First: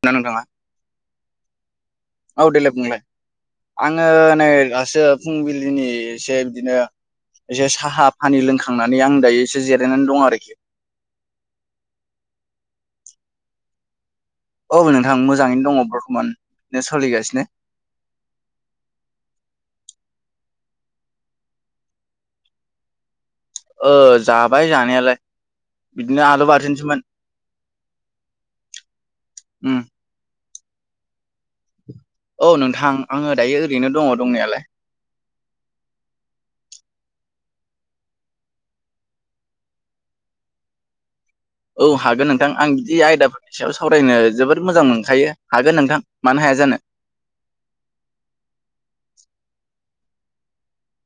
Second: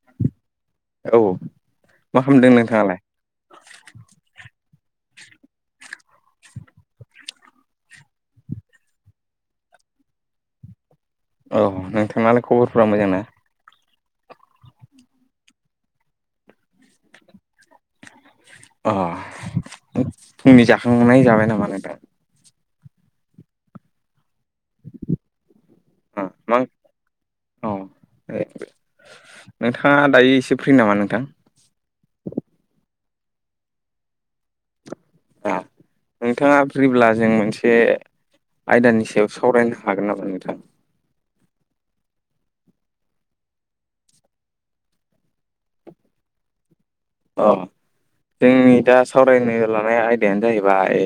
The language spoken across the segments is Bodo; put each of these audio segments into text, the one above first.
[unintelligible] नोंथाङा औ मा [inaudible] औ खालामदों देलायनाय नोंथाङालाय? बुंलाय आङो नै गासो फुंबिलिनि एसे बिदिनो इजे साहा फानि लोंखांनानै आं दायो इसे जिरायनानै दं आरोखि औ नोंथाङालाय खबरफ्रा मोजां ना औ नोंथां मोजाङैनो दङ बर्थ'मान नो सोलिगासिनो अ फुंनि जाखांनाय जाबाय नामा नोंथां ओ जाबाय जानायालाय अ बिदिनो आलु मा बाथोनसोमोन [unintelligible] उम नोंथाङा ङा दायो इसिब फ्रि नामा नोंथां? औ नोंथां आङो दायो ओरैनो दङ दंनायालाय आ नोंथाङा फ्रिब्ला जों मोनसे आयदानि सायाव सावरायनो हागोन नामा नोंथां औ हागोन नोंथां आं बिदि आयदा फो स सायाव सावरायनो जोबोद मोजां मोनखायो हागोन नोंथां मानो हाया जानो अ जोंनि दा सावरायनो लानाय आयदायानो जाहैबाय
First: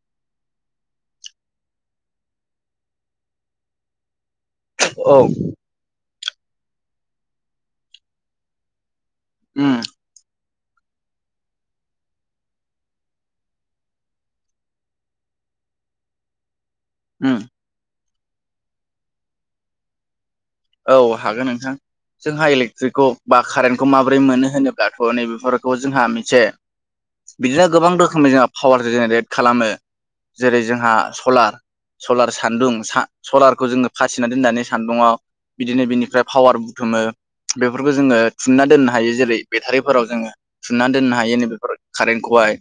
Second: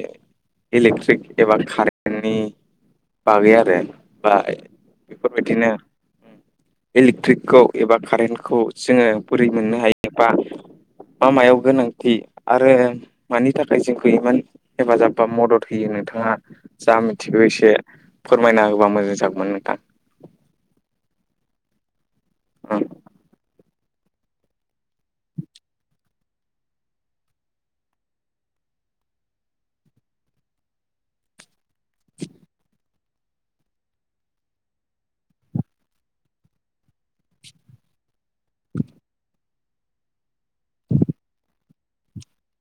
इलेक्ट्रिक एबा कारेन्टनि बागै आरो बा औ बेफोरबायदिनो इलेक्ट्रिकखौ एबा कारेन्टखौ जोङो बुरै मोननो उम हायोबा मा मायाव गोनांथि आरो मानि थाखाय जोंखौ इमान हेफाजाब बा मदद होयो नोंथाङा जा उम मिथिगौ एसे फोरमायना होबा मोजां जागौमोन नोंथां औ हागोन नोंथां जोंहा इलेक्ट्रिकखौ बा कारेन्ट खौ माबोरै मोनो होनोब्लाथ' नैबेफोरखौ जोंहा मोनसे बिदिनो गोबां रोखोमनि जोंहा पावार जेनेरेट खालामो जेरै जोंहा सलार सलार सान्दुं सलारखौ जोङो फासिना दोननानै सान्दुङाव बिदिनो बिनिफ्राय पावार बुथुमो बेफोरखौ जोङो थुनना दोननो हायो जेरै बेटारिफोराव जोङो सुनानै दोननो हायो नैबेफोर कारेन्टखौहाय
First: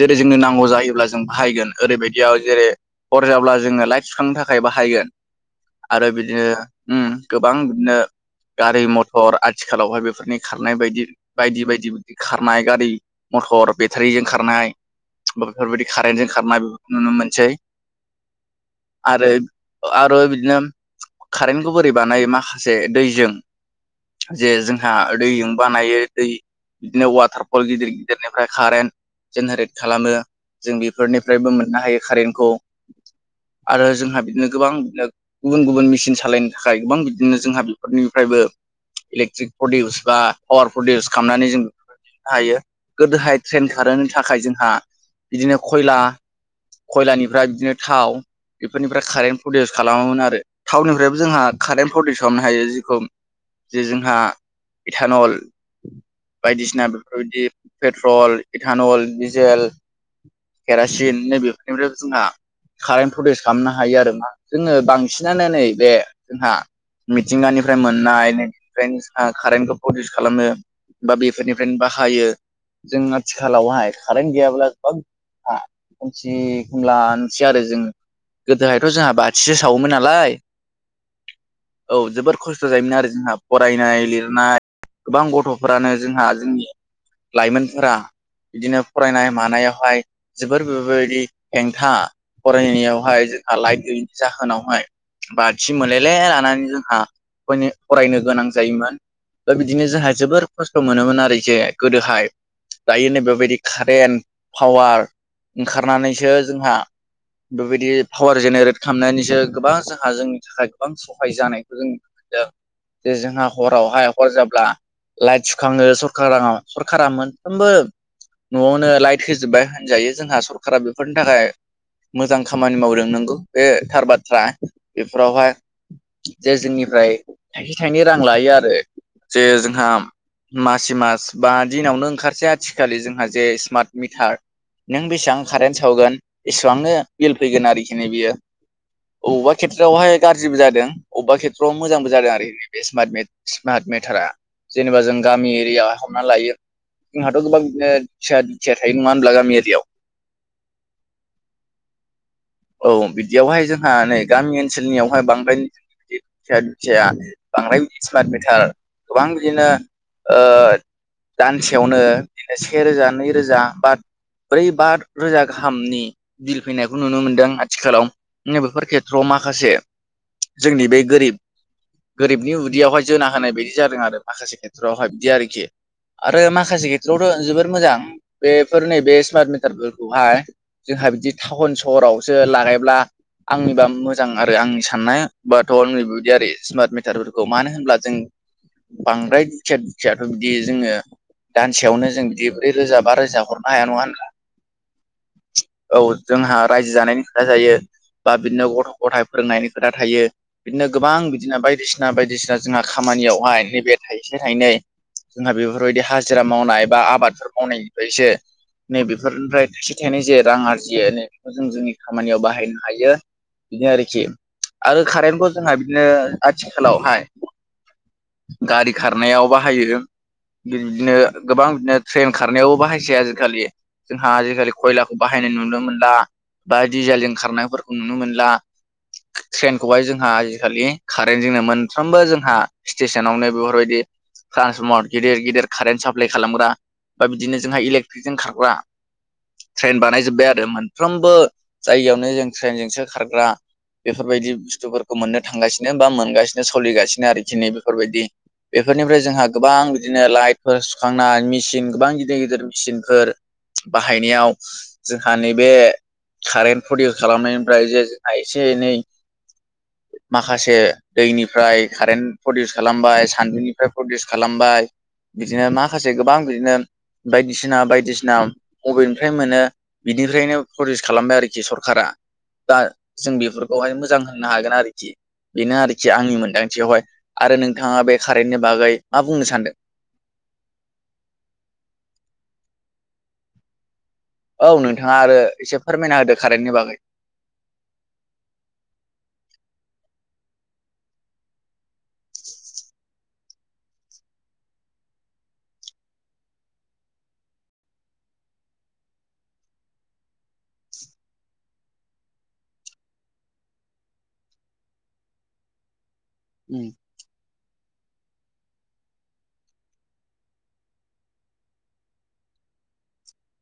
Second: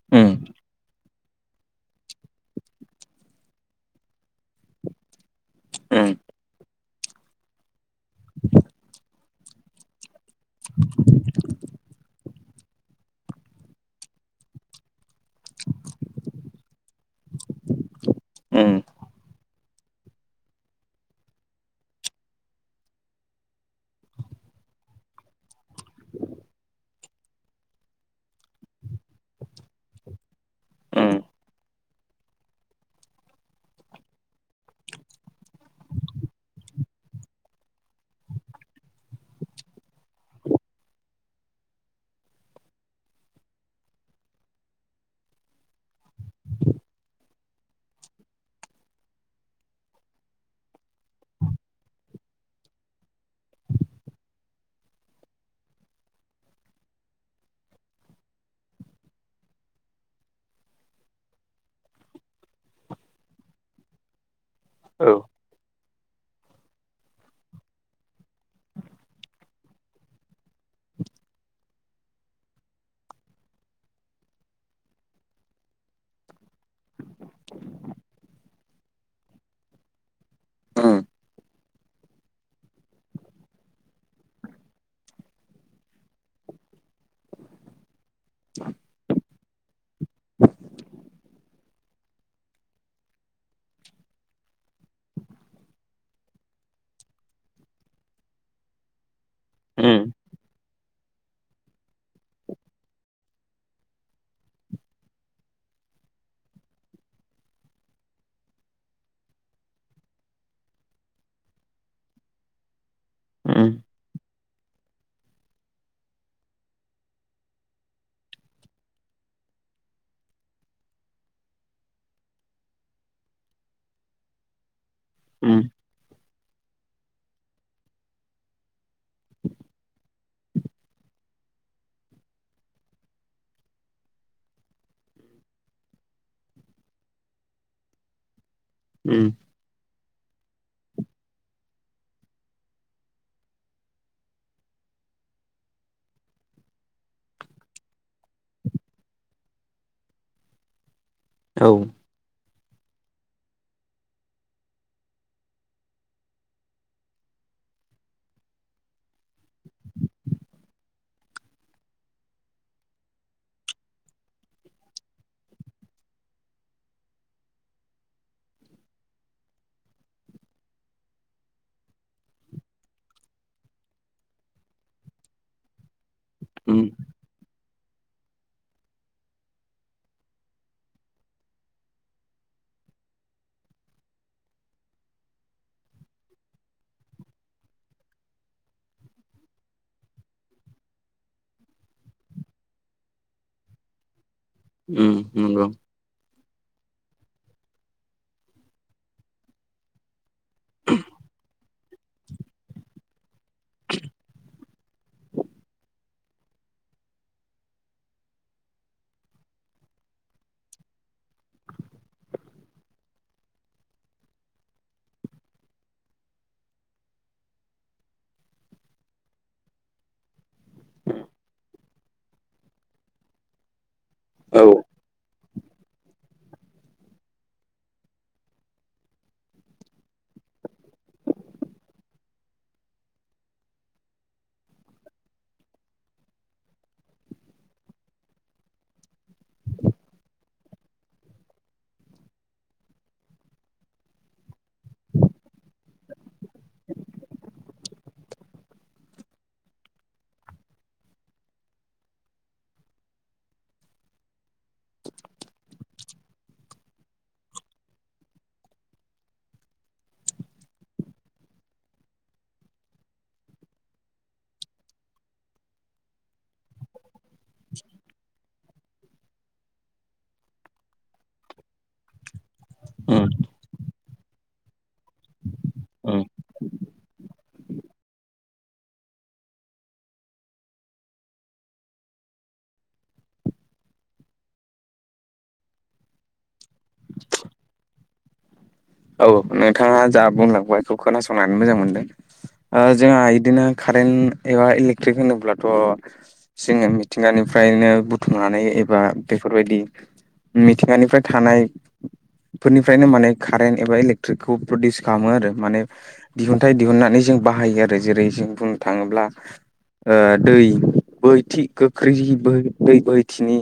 जेरै उम जोंनो नांगौ जायोब्ला जों बाहायगोन ओरैबायदियाव जेरै हर जाब्ला जोङो लाइट थुखांनो थाखाय बाहायगोन आरो उम बिदिनो गोबां बिदिनो गारि मथर आथिखालावहाय बेफोरनि खारनाय बायदि बायदि बायदि खारनाय गारि मथर बेटारिजों खारनाय बेफोरबायदि कारेन्टजों खारनाय नुनो मोनसै उम आरो आरो बिदिनो कारेन्टखौ बोरै बानायो माखासे दैजों जे जोंहा दैजों बानायो दै बिदिनो वाटारफल गिदिर गिदिरनिफ्राय कारेन्ट जेनेरेट खालामो जों उम बेफोरनिफ्रायबो मोननो हायो कारेन्टखौ आरो जोंहा बिदिनो गोबां गुबुन गुबुन मेसििन सालायनो नि थाखाय गोबां बिदिनो जोंहा बेफोरनिफ्रायबो इलेक्ट्रिक प्रदिउस बा पावार प्रदिउस खालामनानै जों हायो गोदोहाय ट्रेन खारनि थाखाय जोंहा बिदिनो खयला खयलानिफ्राय बिदिनो थाव बेफोरनिफ्राय कारेन्ट प्रडिउस खालामोमोन आरो थावनिफ्रायबो जोंहा कारेन्ट प्रडउसननो हायो जेखौ जे जोंहा इटानल बायदिसिना बेफोरबायदि पेट्रल इटानल डिजेल केरासिन नै बेफोरनिफ्राय जोंहा कारेन्ट प्रदिउस खालामनो हायो आरो ना जोङो औ बांसिनानो नै बे जोंहा मिथिंगानिफ्राय मोननायफ्रायनो जों कारेन्टखौ प्रदिउस खालामो बा बेफोरनिफ्रायनो बाहायो जों आथिखालावहाय कारेन्ट गैयाब्ला गोबां खानसे खोमलानोसै आरो जों गोदोहायथ' जोंहा बाथिसो सावोमोन नालाय उम औ जोबोर खस्थ' जायोमोन आरो जोंहा फरायनाय लिरनाय गोबां गथ'फोरानो जोंहा जोंनि लाइमोनफोरा बिदिनो फरायनाय मानायावहाय जोबोर बेफोरबायदि हेंथा फरायनायावहाय जोंहा लाइटनि जाहोनावहाय बा सि मोनलेले लानानै जोंहा मान फरायनो गोनां जायोमोन दा बिदिनो उम जोंहा जोबोर खस्थ' मोनोमोन आरो जे गोदोहाय दायो नै बेबायदि कारेन्ट पावार ओंखारनानैसो जोंहा बेबायदि पावार जेनेरेट खालामनायनिसो गोबां जोंहा जों थाखाय गोबां सहाय जानायखौ जों नुनो मोनदों जे जोंहा उम हरावहाय हर जाब्ला लाइट सुखाङो सरखारा सरखारा मोनफ्रोमबो न'आवनो लाइट होजोबबाय होनजायो जोंहा सरखारा बेफोरनि थाखाय मोजां खामानि मावदों नोंगौ बे थार बाथ्रा फोरावहाय उम जे जोंनिफ्राय थाइसे थाइनै रां लायो आरो जे जोंहा मासि मास बा दिनावनो ओंखारसै आथिखालि जोंहा जे स्मार्ट मिटार नों बेसेबां कारेन्ट सावगोन बेसेबांनो बिल फैगोन आरोखि न बियो उम बबावबा बेवहाय गाज्रिबो जादों अबेबा खेथ्रआव मोजांबो जादों आरो बे स्मार्ट मेटारा जेनेबा जों गामि एरियायावहाय हमना लायो जोंहाथ' गोबांबिदिनो सिया दुखिया थायो नङा होनब्ला गामि एरियायाव। औ औ बिदियावहाय जोंहा नै गामि ओनसोलनियावहाय बांद्राय [unintelligible] बांद्राय स्मार्ट मिटार गोबां बिदिनो ओ दानसेयावनो बिदिनो सेेरोजा नैरोजा बा ब्रै बा रोजा गाहामनि बिल फैनायखौ नुनो मोनदों आथिखालाव नै बेफोर खेथ्रआव माख माखासे जोंनि बे गोरिब गोरिबनि उदैयावहाय जोना होनाय बायदि जादों आरो माखासे खेथ्रआवहाय बिदि आरोखि। आरो उम माखासे खेथ्रआवथ' जोबोर मोजां बेफोर नैबे स्मार्ट मिटारफोरखौहाय। जोंहा बिदि टाउन सहरावसो लागायब्ला आंनिबा मोजां आरो आंनि साननाय बाथ' आंनि बिदि आरो स्मार्ट मिटारफोरखौ मानो होनब्ला जों बांद्राय दुखिया दुखियाथ' बिदि जोङो दानसेयावनो जों बिदि ब्रै रोजा बा रोजा हरनो हाया नङा होनब्ला। उम नंगौ। औ जोंहा रायजो जानायनि खोथा थायो बा बिदिनो गथ' गथाय फिसिनायनि खोथा थायो। बिदिनो गोबां बिदिनो बायदिसिना बायदिसिना जोंहा खामानियावहाय नैबे थाइसे थाइनै जोंहा बेफोरबायदि हाजिरा मावनाय बा आबादफोर मावनायनिफ्रायसो नैबेफोरनिफ्राय थाइसे थाइनै जे रां आरजियो नै बेखौ जों जोंनि खामानियाव बाहायनो हायो। बिदिनो आरोखि आरो कारेन्टखौ जोंहा बिदिनो आथिखालावहाय। गारि खारनायाव बाहायो। बिदिनो गोबां बिदिनो ट्रेन खारनायावबो बाहायसै आजि खालि। जोंहा औ आजिखालि खयलाखौ बाहायनाय नुनो मोनला बा डिजेलजों खारनायफोरखौ नुनो मोनला। [inaudible] ट्रेनखौहाय जोंहा आजिखालि कारेन्टजोंनो मोनफ्रोमबो जोंहा स्टेसनावनो बेफोरबायदि ट्रान्सफर्मर गिदिर गिदिर कारेन्ट साप्लाय खालामग्रा बा बिदिनो जोंहा इलेकट्रिक जों खारग्रा ट्रेन बानायजोबबाय आरो मोनफ्रोमबो जायगायावनो जों ट्रेनजोंसो खारग्रा बेफोरबायदि बुस्थुफोरखौ मोननो थांगासिनो बा मोनगासिनो सोलिगासिनो आरोखि नै बेफोरबायदि बेफोरनिफ्राय जोंहा गोबां बिदिनो लाइटफोर सुखांना मेसिन गोबां गिदिर गिदिर मेसिनफोर। बाहायनायाव जोंहा नैबे कारेन्ट प्रदिउस खालामनायनिफ्राय जे जा एसे एनै [inaudible] माखासे दैनिफ्राय कारेन्ट प्रदिउस खालामबाय सान्दुंनिफ्राय प्रदिउस खालामबाय। बिदिनो माखासे गोबां बिदिनो बायदिसिना बायदिसिना बबेनिफ्राय मोनो बिनिफ्रायनो प्रडिउस खालामबाय आरोखि सरखारा दा उम जों बेफोरखौहाय मोजां होनो हागोन आरोखि बेनो आरोखि उम आंनि मोन्दांथियावहाय आरो नोंथाङा बे कारेन्टनि बागै मा बुंनो सानदों? औ नोंथाङा आरो एसे फोरमायना होदो कारेन्टनि बागै। औ नोंथाङा जा बुंलांबाय बेखौ खोनासंनानै मोजां मोनदों। ओ जोंहा इदिनो कारेन्ट एबा इलेक्ट्रिक होनोब्लाथ' जोङो मिथिंगानिफ्रायनो बुथुमनानै एबा बेफोरबायदि मिथिंगानिफ्राय थानाय फोरनिफ्रायनो माने कारेन्ट एबा इलेकट्रिकखौ प्रडिउस खालामो आरो माने दिहुनथाइ उम दिहुनन्नानै जों बाहायो आरो जेरै जों बुंनो थाङोब्ला। ओ दै बोहैथि गोख्रै दै बोहैथिनि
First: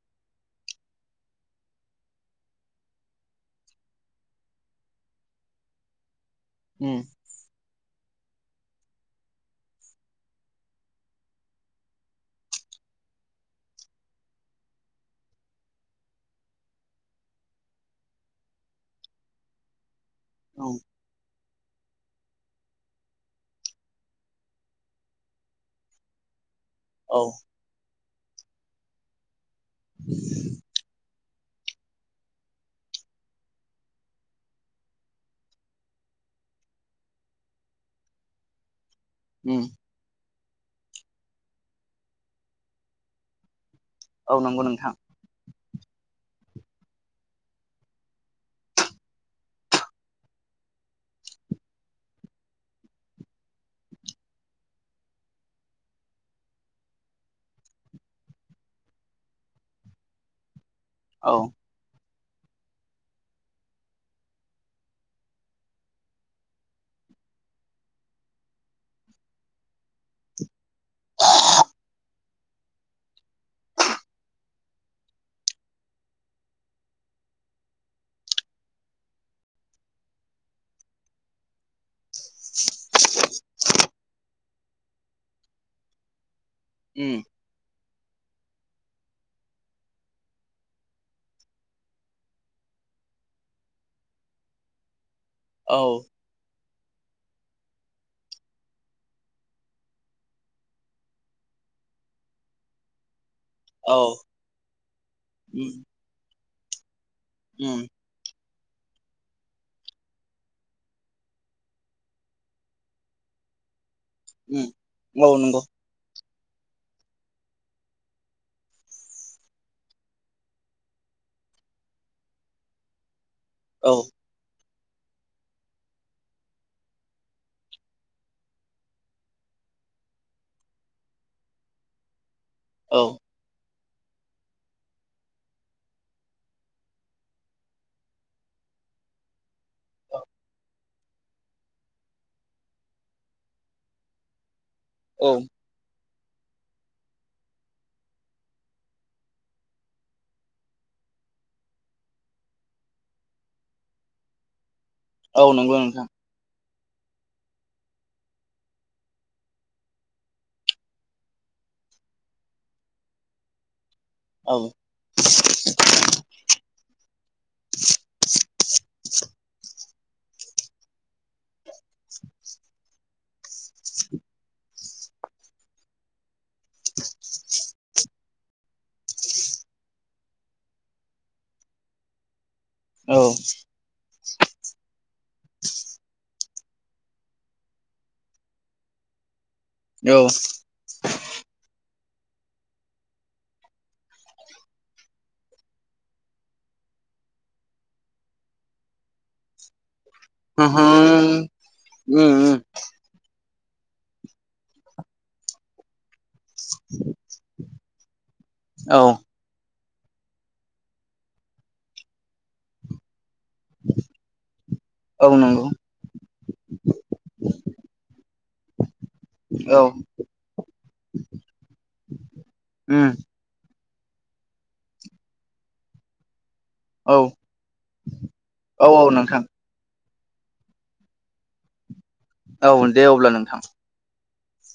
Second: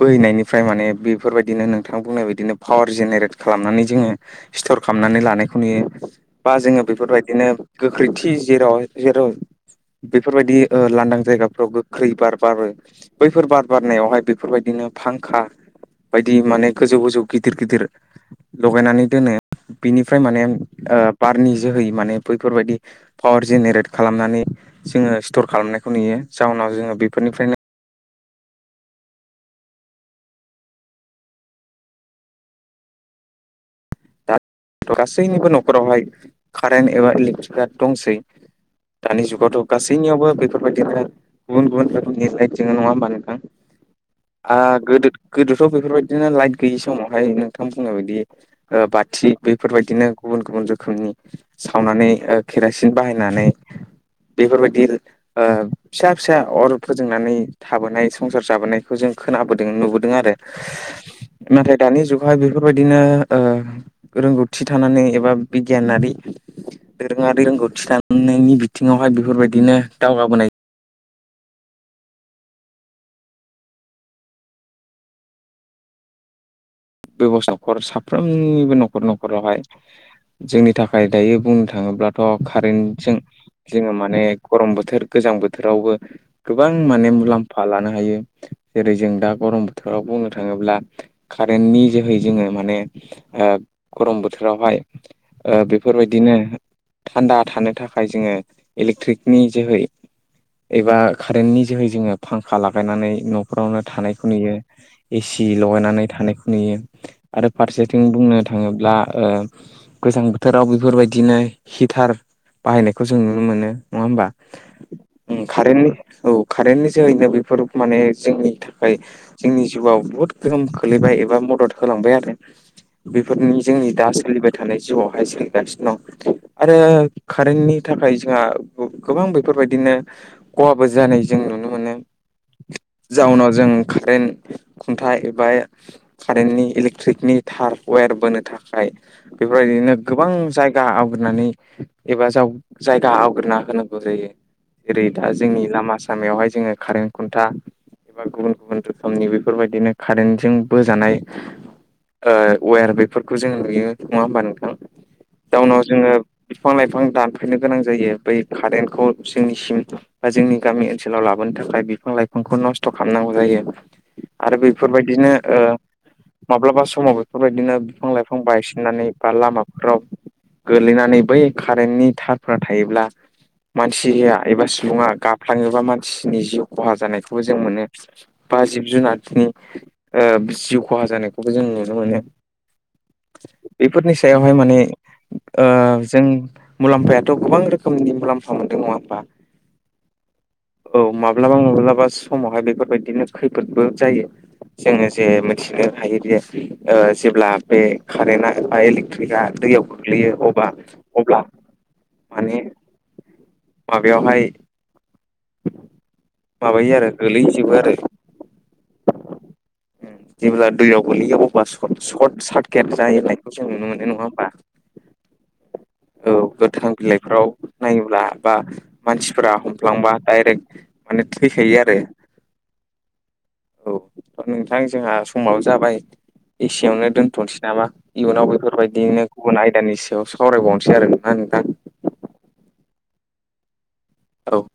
बोहैनायनिफ्राय माने बेफोरबायदिनो नोंथां बुंनाय बायदिनो पावार जेनेरेट खालामनानै जोङो सथर खालामनानै लानायखौ नुयो बा जोङो उम बेफोरबायदि बिदिनो गोख्रैथि जेराव जेराव बेफोरबायदि ओ लांदां जायगाफ्राव गोख्रै बार बारो। बैफोर बाद बारनायावहाय बेफोरबायदिनो फांखा। बायदि माने गोजौ गोजौ गिदिर गिदिर लगायनानै दोनो। बिनिफ्राय माने औ ओ बारनि जोहै माने बैफोरबायदि पावार जेनेरेट खालामनानै जोङो स्टर खालामनायखौ नुयो। जाउनाव जोङो औ बेफोरनिफ्रायनो [inaudible] थ' गासैनिबो न'खरावहाय कारेन्ट एबा इलेक्ट्रिकआ दंसै। दानि उम जुगावथ' गासैनियावबो बेफोरबायदिनो गुबुन गुबुन रोखोमनि लाइट जोङ नङा होमबा नोंथां? औ नंगौ आर नोंथां गोदो गोदोथ' बेफोरबायदिनो लाइट गैयि समावहाय नोंथां बुङनाय बायदि ओ बाथि बैफोरबायदिनो गुबुन गुबुन रोखोमनि सावनानै ओ केरासिन बाहायनानै बेफोरबायदि ओ फिसा फिसा अर फोजोंनानै थाबोनाय संसार जाबोनायखौ जों खोनाबोदों नुबोदों आरो। औ नाथाय दानि जुगावहाय बेफोरबायदिनो ओ रोंगौथि थानानै एबा बिगियानारि दोरोङारि रोंगौथि थानायनि बिथिङावहाय बेफोरबायदिनो दावगाबोनाय बेब'स्थाफोर साफ्रोमनिबो न'खर न'खरावहाय जोंनि थाखाय दायो बुंनो थाङोब्लाथ' कारेन्टजों जोङो माने गरम बोथोर गोजां बोथोरावबो गोबां माने उम मुलाम्फा लानो हायो। जेरै जों दा गरम बोथोराव बुंनो थाङोब्ला बेननि जोहै जोङो माने ओ गरम बोथोरावहाय ओ औ बेफोरबायदिनो थान्दा थानो थाखाय जोङो इलेक्ट्रिकनि जोहै एबा कारेन्टनि जोहै जोङो फांखा लागायनानै न' खरावनो औ थानायखौ नुयो, ए सि उम लगायनानै थानायखौ नुयो आरो उम फारसेथिं बुंनो थाङोब्ला ओ गोजां बोथोराव बेफोरबायदिनो हिटार बाहायनायखौ जों नुनो मोनो नङा होमबा? उम औ उम नंगौ कारेन्टनि औ कारेन्टनि जोहैनो बेफोर माने जोंनि थाखाय जोंनि जिउआव बुहुत गोहोम खोलैबाय एबा मदद होलांबाय आरो बेफोरनि जोंनि औ दा सोलिबाय थानाय जिउआवहाय सोलिगासिनो दं [unintelligible] आरो कारेन्टनि थाखाय जोंहा गो गोबां बेफोरबायदिनो खहाबो जानाय जों नुनो मोनो। औ जाउनाव जों कारेन्ट खुन्थाइ एबा कारेन्टनि इलेक्ट्रिकनि थार वेर बोनो थाखाय बेफोरबायदिनो गोबां जायगा आवग्रिनानै एबा जाव जायगा आवग्रिना होनांगौ जाय। जेरै औ दा जोंनि लामा सामायावहाय जोङो कारेन्ट खुन्था बा गुबुन गुबुन रोखोमनि बेफोरबायदिनो कारेन्ट जोंबो जानाय ओ वेर बेफोरखौ जों नुयो नङा होमबा नोंथां? औ नंगौ जाउनाव नोंथां जोङो बिफां लाइफां दानफायनो गोनां जायो बै कारेन्टखौ जोंनिसिम बा जोंनि गामि ओनसोलाव लाबोनो थाखाय बिफां लाइफांखौ नस्थ' खालामनांगौ जायो। आरो औ बेफोरबायदिनो ओ माब्लाबा समाव बेफोरबायदिनो बिफां लाइफां बायसिननानै बा लामाफोराव गोलैनानै बै कारेन्टनि थारफोरा थायोब्ला मानसि होया एबा सुबुङा गाफ्लाङोबा मानसिनि जिउ खहा जानायखौबो जों मोनो बा जिब जुनारफोरनि ओ जिउ खहा जानायखौबो जों नुनो मोनो। औ। बेफोरनि सायावहाय माने ओ जों मुलाम्फायाथ' गोबां रोखोमनि मुलाम्फा मोनदों नङा होनबा? औ। औ माब्लाबा माब्लाबा समावहाय बेफोरबायदिनो खैफोदबो जायो। जोङो जे मिथिनो हायो जे ओ जेब्ला बे कारेन्टआ बाइल थैया दैयाव गोग्लैयो। अबा अब्ला उम माने माबायावहाय माबायो आरो गोलैजोबो आरो। औ जेब्ला दैयाव गोलैयो अब्ला सर्ट-सर्ट सार्केट जाहाय खौ जों नुनो मोनो नङा होमबा? औ नंगौ औ गोथां बिलाइफोराव नायोब्ला बा मानसिफोरा औ फ्लांबा डाइरेक्ट माने थैखायो आरो। उम औ नोंथां जोंहा समाव जाबाय। एसेयावनो औ दोनथ'नोसै नामा इयुनाव औ औ बेफोरबायदिनो नोंथां गुबुन आयदानि सायाव सावरायबावनोसै आरो नङा नोंथां। औ दे अब्ला नोंथां। औ